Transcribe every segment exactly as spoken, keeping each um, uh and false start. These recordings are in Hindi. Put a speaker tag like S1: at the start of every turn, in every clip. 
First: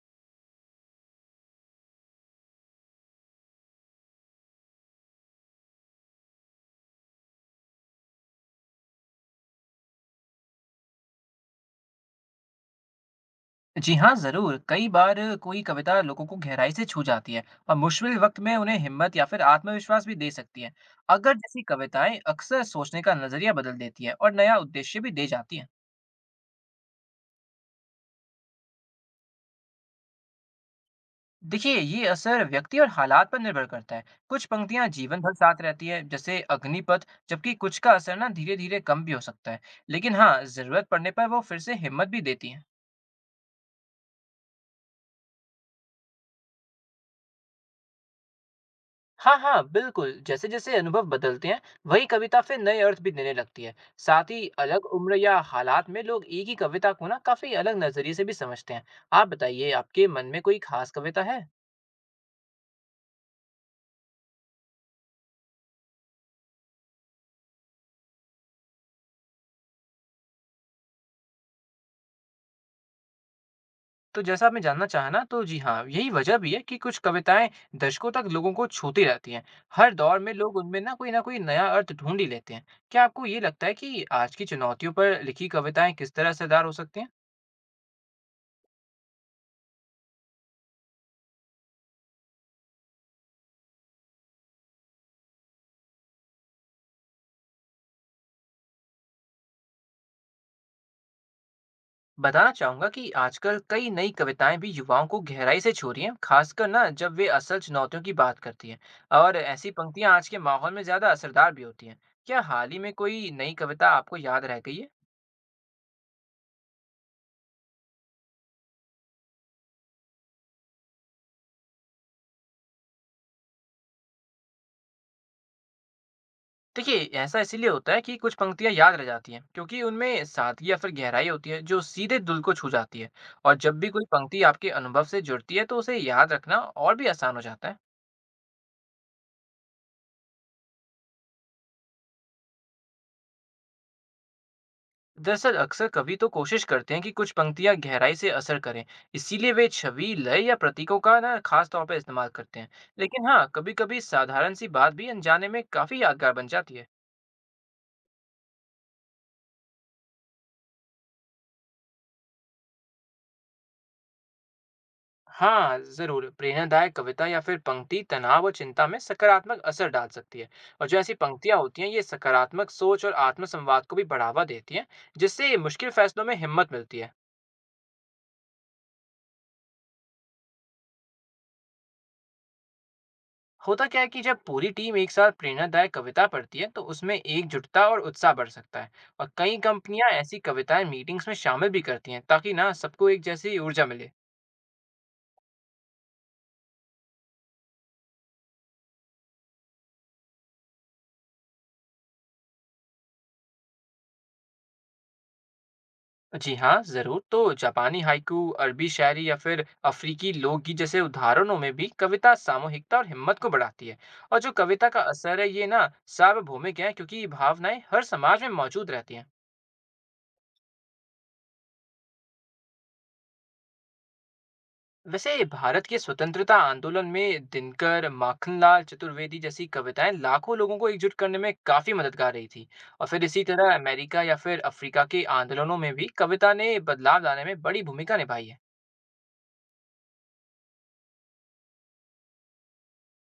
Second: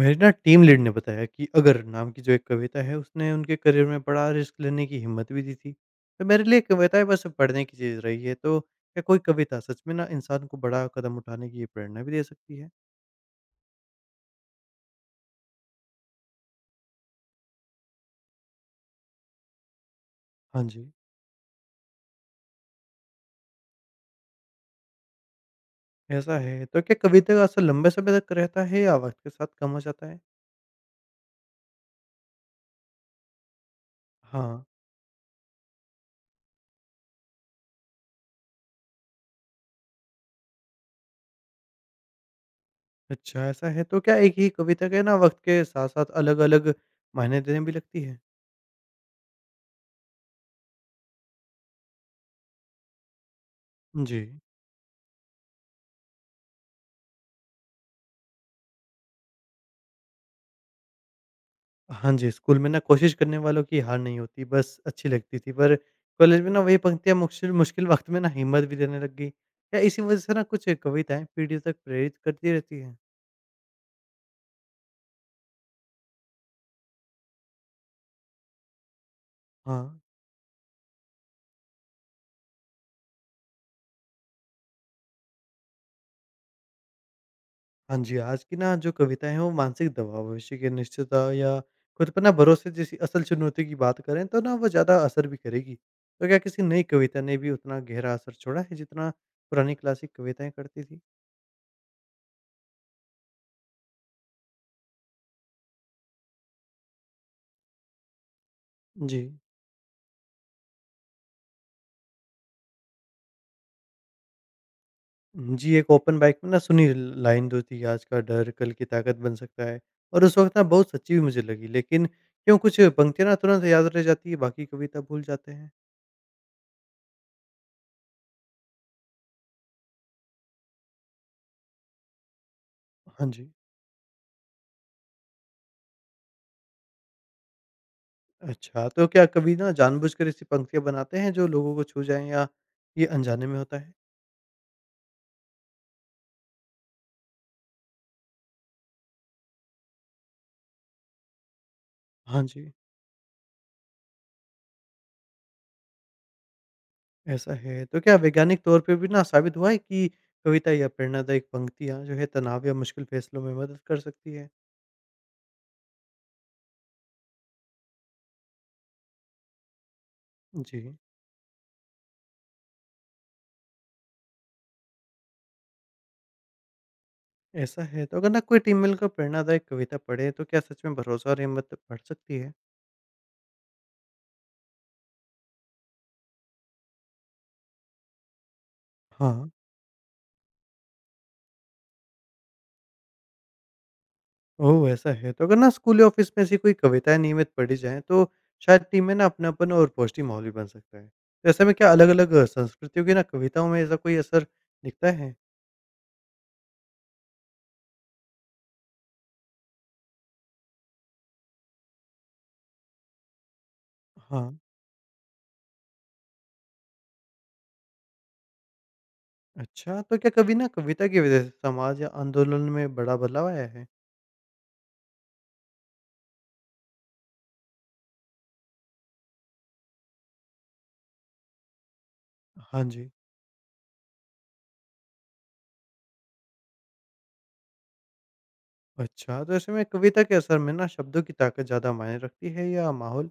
S1: मेरे ना टीम लीड ने बताया कि अगर नाम की जो एक कविता है उसने उनके करियर में बड़ा रिस्क लेने की हिम्मत भी दी थी। तो मेरे लिए कविताएं बस पढ़ने की चीज़ रही है। तो क्या कोई कविता सच में ना इंसान को बड़ा कदम उठाने की प्रेरणा भी दे सकती है?
S2: जी हाँ, ज़रूर। कई बार कोई कविता लोगों को गहराई से छू जाती है और मुश्किल वक़्त में उन्हें हिम्मत या फिर आत्मविश्वास भी दे सकती
S1: हाँ
S2: है।
S1: जी।
S2: अगर जैसी कविताएँ अक्सर सोचने का नज़रिया बदल देती हैं और नया उद्देश्य भी दे जाती हैं।
S1: ऐसा है, तो क्या कविता का असर लंबे समय तक रहता है या वक्त के साथ कम हो जाता है?
S2: देखिए, ये असर व्यक्ति और हालात पर निर्भर करता है। कुछ
S1: हाँ।
S2: पंक्तियाँ जीवन भर साथ रहती है, जैसे अग्निपथ, जबकि कुछ का असर ना धीरे-धीरे कम भी हो सकता है। लेकिन हाँ, ज़रूरत पड़ने पर वो फिर से हिम्मत भी देती हैं।
S1: अच्छा, ऐसा है तो क्या एक ही कविता के ना वक्त के साथ साथ अलग अलग मायने देने भी लगती है?
S2: हाँ, हाँ, बिल्कुल। जैसे-जैसे अनुभव बदलते हैं, वही कविता फिर नए अर्थ भी देने लगती है।
S1: जी।
S2: साथ ही अलग उम्र या हालात में लोग एक ही कविता को ना काफ़ी अलग नज़रिए से भी समझते हैं। आप बताइए, आपके मन में कोई ख़ास कविता है?
S1: हाँ जी, स्कूल में ना कोशिश करने वालों की हार नहीं होती, बस अच्छी लगती थी। पर कॉलेज में ना वही पंक्तियाँ मुश्किल मुश्किल वक़्त में ना हिम्मत भी देने लग गई। क्या इसी वज़ह से ना कुछ कविताएँ पीढ़ियों तक प्रेरित करती रहती हैं?
S2: तो जैसा आपने जानना चाहा ना, तो जी हाँ, यही वजह भी है कि कुछ कविताएँ दशकों तक लोगों को छूती रहती हैं।
S1: हाँ।
S2: हर दौर में लोग उनमें ना कोई न कोई नया अर्थ ढूँढ ही लेते हैं। क्या आपको ये लगता है कि आज की चुनौतियों पर लिखी कविताएँ किस तरह असरदार हो सकती हैं?
S1: हाँ जी, आज की ना जो कविताएँ हैं वो मानसिक दबाव, भविष्य की अनिश्चितता या खुद पर ना भरोसे जैसी असल चुनौती की बात करें तो ना वो ज़्यादा असर भी करेगी। तो क्या किसी नई कविता ने भी उतना गहरा असर छोड़ा है जितना पुरानी क्लासिक कविताएँ करती थी?
S2: बताना चाहूंगा कि आजकल कई नई कविताएं भी युवाओं को गहराई से छू रही हैं, खासकर ना जब वे असल चुनौतियों की बात करती हैं।
S1: जी।
S2: और ऐसी पंक्तियां आज के माहौल में ज्यादा असरदार भी होती हैं। क्या हाल ही में कोई नई कविता आपको याद रह गई है?
S1: जी, एक ओपन माइक में ना सुनी लाइन जो थी, आज का डर कल की ताकत बन सकता है, और उस वक़्त ना बहुत सच्ची भी मुझे लगी। लेकिन क्यों कुछ पंक्तियाँ ना तुरंत याद रह जाती है, बाकी कविता भूल जाते हैं?
S2: देखिए, ऐसा इसीलिए होता है कि कुछ पंक्तियां याद रह जाती हैं, क्योंकि उनमें सादगी या फिर गहराई होती है जो सीधे दिल को छू जाती है।
S1: हाँ जी।
S2: और जब भी कोई पंक्ति आपके अनुभव से जुड़ती है, तो उसे याद रखना और भी आसान हो जाता है।
S1: अच्छा, तो क्या कवि ना जानबूझकर ऐसी पंक्तियाँ बनाते हैं जो लोगों को छू जाएँ या ये अनजाने में होता है?
S2: दरअसल अक्सर कवि तो कोशिश करते हैं कि कुछ पंक्तियां गहराई से असर करें, इसीलिए वे छवि लय या प्रतीकों का ना खास तौर पर इस्तेमाल
S1: हाँ
S2: करते हैं।
S1: जी,
S2: लेकिन हाँ, कभी कभी साधारण सी बात भी अनजाने में काफी यादगार बन जाती है।
S1: ऐसा है। तो क्या वैज्ञानिक तौर पे भी ना साबित हुआ है कि कविता या प्रेरणादायक पंक्तियाँ जो है तनाव या मुश्किल फैसलों में मदद कर सकती है?
S2: हाँ जरूर प्रेरणादायक कविता या फिर पंक्ति तनाव और चिंता में सकारात्मक असर डाल सकती है। और जो
S1: जी।
S2: ऐसी पंक्तियां होती हैं ये सकारात्मक सोच और आत्मसंवाद को भी बढ़ावा देती हैं, जिससे मुश्किल फैसलों में हिम्मत मिलती है।
S1: ऐसा है, तो अगर ना कोई टीम मिलकर प्रेरणादायक कविता पढ़े, तो क्या सच में भरोसा और हिम्मत बढ़ सकती है?
S2: होता क्या है कि जब पूरी टीम एक साथ प्रेरणादायक कविता पढ़ती है तो उसमें एकजुटता और उत्साह बढ़ सकता है। और
S1: हाँ।
S2: कई कंपनियां ऐसी कविताएं मीटिंग्स में शामिल भी करती हैं ताकि ना सबको एक जैसी ऊर्जा मिले।
S1: ओह! ऐसा है, तो अगर ना स्कूल या ऑफिस में ऐसी कोई कविताएँ नियमित पढ़ी जाएँ, तो शायद टीम में ना अपनापन और पॉजिटिव माहौल भी बन सकता है। तो ऐसे में क्या अलग-अलग संस्कृतियों की ना कविताओं में ऐसा कोई असर दिखता है?
S2: जी हाँ जरूर तो जापानी हाइकू, अरबी शायरी या फिर अफ्रीकी लोकगीत जैसे उदाहरणों में भी कविता सामूहिकता और हिम्मत को बढ़ाती है। और
S1: हाँ।
S2: जो कविता का असर है ये ना सार्वभौमिक है, क्योंकि ये भावनाएं हर समाज में मौजूद रहती हैं।
S1: अच्छा, तो क्या कभी ना कविता की वजह से समाज या आंदोलन में बड़ा बदलाव आया है?
S2: वैसे भारत के स्वतंत्रता आंदोलन में दिनकर, माखनलाल चतुर्वेदी जैसी कविताएं लाखों लोगों को एकजुट करने में काफी मददगार रही थी।
S1: हाँ
S2: और
S1: जी।
S2: फिर इसी तरह अमेरिका या फिर अफ्रीका के आंदोलनों में भी कविता ने बदलाव लाने में बड़ी भूमिका निभाई है।
S1: अच्छा, तो ऐसे में कविता के असर में ना शब्दों की ताकत ज़्यादा मायने रखती है या माहौल?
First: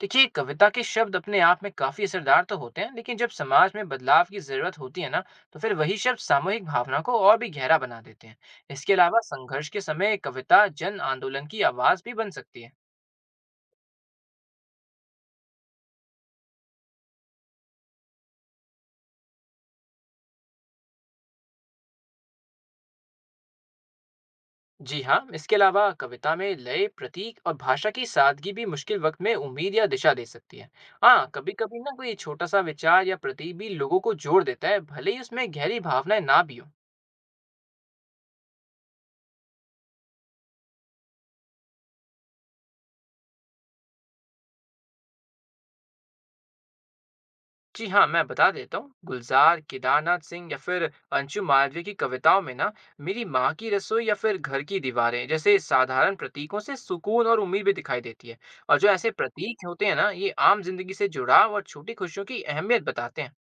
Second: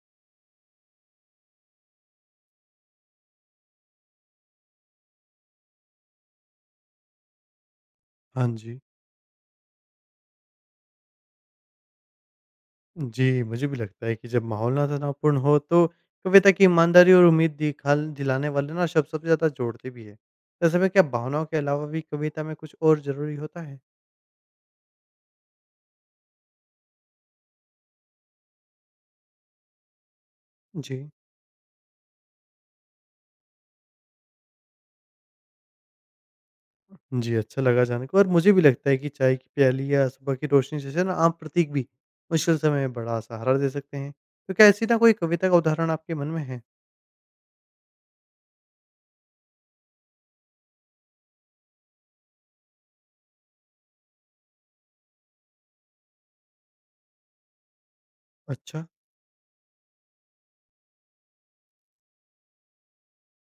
S2: देखिए, कविता के शब्द अपने आप में काफी असरदार तो होते हैं, लेकिन जब समाज में बदलाव की जरूरत होती है ना तो फिर वही शब्द सामूहिक भावना को और भी गहरा बना देते हैं।
S1: हाँ जी।
S2: इसके अलावा संघर्ष के समय कविता जन आंदोलन की आवाज भी बन सकती है।
S1: जी, मुझे भी लगता है कि जब माहौल ना तनावपूर्ण हो तो कविता की ईमानदारी और उम्मीद दिखाल दिलाने वाले ना शब्द सबसे ज़्यादा जोड़ते भी है। ऐसे में क्या भावनाओं के अलावा भी कविता में कुछ और ज़रूरी होता है?
S2: जी हाँ, इसके अलावा कविता में लय, प्रतीक और भाषा की सादगी भी मुश्किल वक्त में उम्मीद या दिशा दे सकती है।
S1: जी।
S2: हाँ कभी कभी ना कोई छोटा सा विचार या प्रतीक भी लोगों को जोड़ देता है, भले ही उसमें गहरी भावनाएं ना भी हो।
S1: जी, अच्छा लगा जान के। और मुझे भी लगता है कि चाय की प्याली या सुबह की रोशनी जैसे ना आम प्रतीक भी मुश्किल समय में बड़ा सहारा दे सकते हैं। तो क्या ऐसी ना कोई कविता का उदाहरण आपके मन में है?
S2: जी हाँ, मैं बता देता हूँ, गुलजार, केदारनाथ सिंह या फिर अंशु मालवीय की कविताओं में ना मेरी माँ की रसोई या फिर घर की दीवारें जैसे साधारण प्रतीकों से सुकून और उम्मीद भी दिखाई देती है। और
S1: अच्छा।
S2: जो ऐसे प्रतीक होते हैं ना ये आम जिंदगी से जुड़ाव और छोटी खुशियों की अहमियत बताते हैं।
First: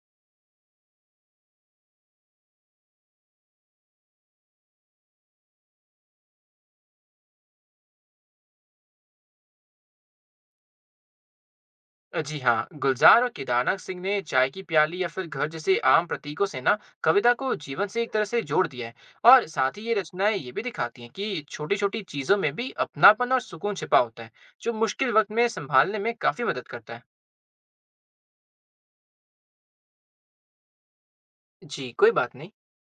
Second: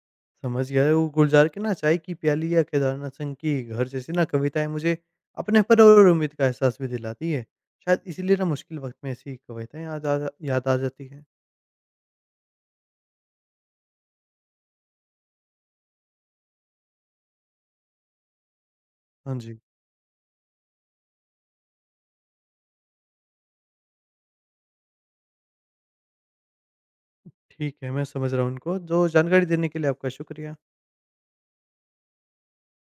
S1: समझ गया है। वो गुलजार की ना चाय की प्याली या केदारनाथ संघ की घर जैसी ना कविताएं मुझे अपनेपन और उम्मीद का एहसास भी दिलाती है। शायद इसीलिए ना मुश्किल वक्त में ऐसी कविताएं याद आ याद आ जाती हैं।
S2: जी हाँ, गुलजार और केदारनाथ सिंह ने चाय की प्याली या फिर घर जैसे आम प्रतीकों से ना कविता को जीवन से एक तरह से जोड़ दिया है।
S1: हाँ
S2: और
S1: जी,
S2: साथ ही ये रचनाएं ये भी दिखाती हैं कि छोटी छोटी चीजों में भी अपनापन और सुकून छिपा होता है, जो मुश्किल वक्त में संभालने में काफी मदद करता है।
S1: ठीक है, मैं समझ रहा हूँ उनको। जो जानकारी देने के लिए आपका शुक्रिया।
S2: जी, कोई बात नहीं।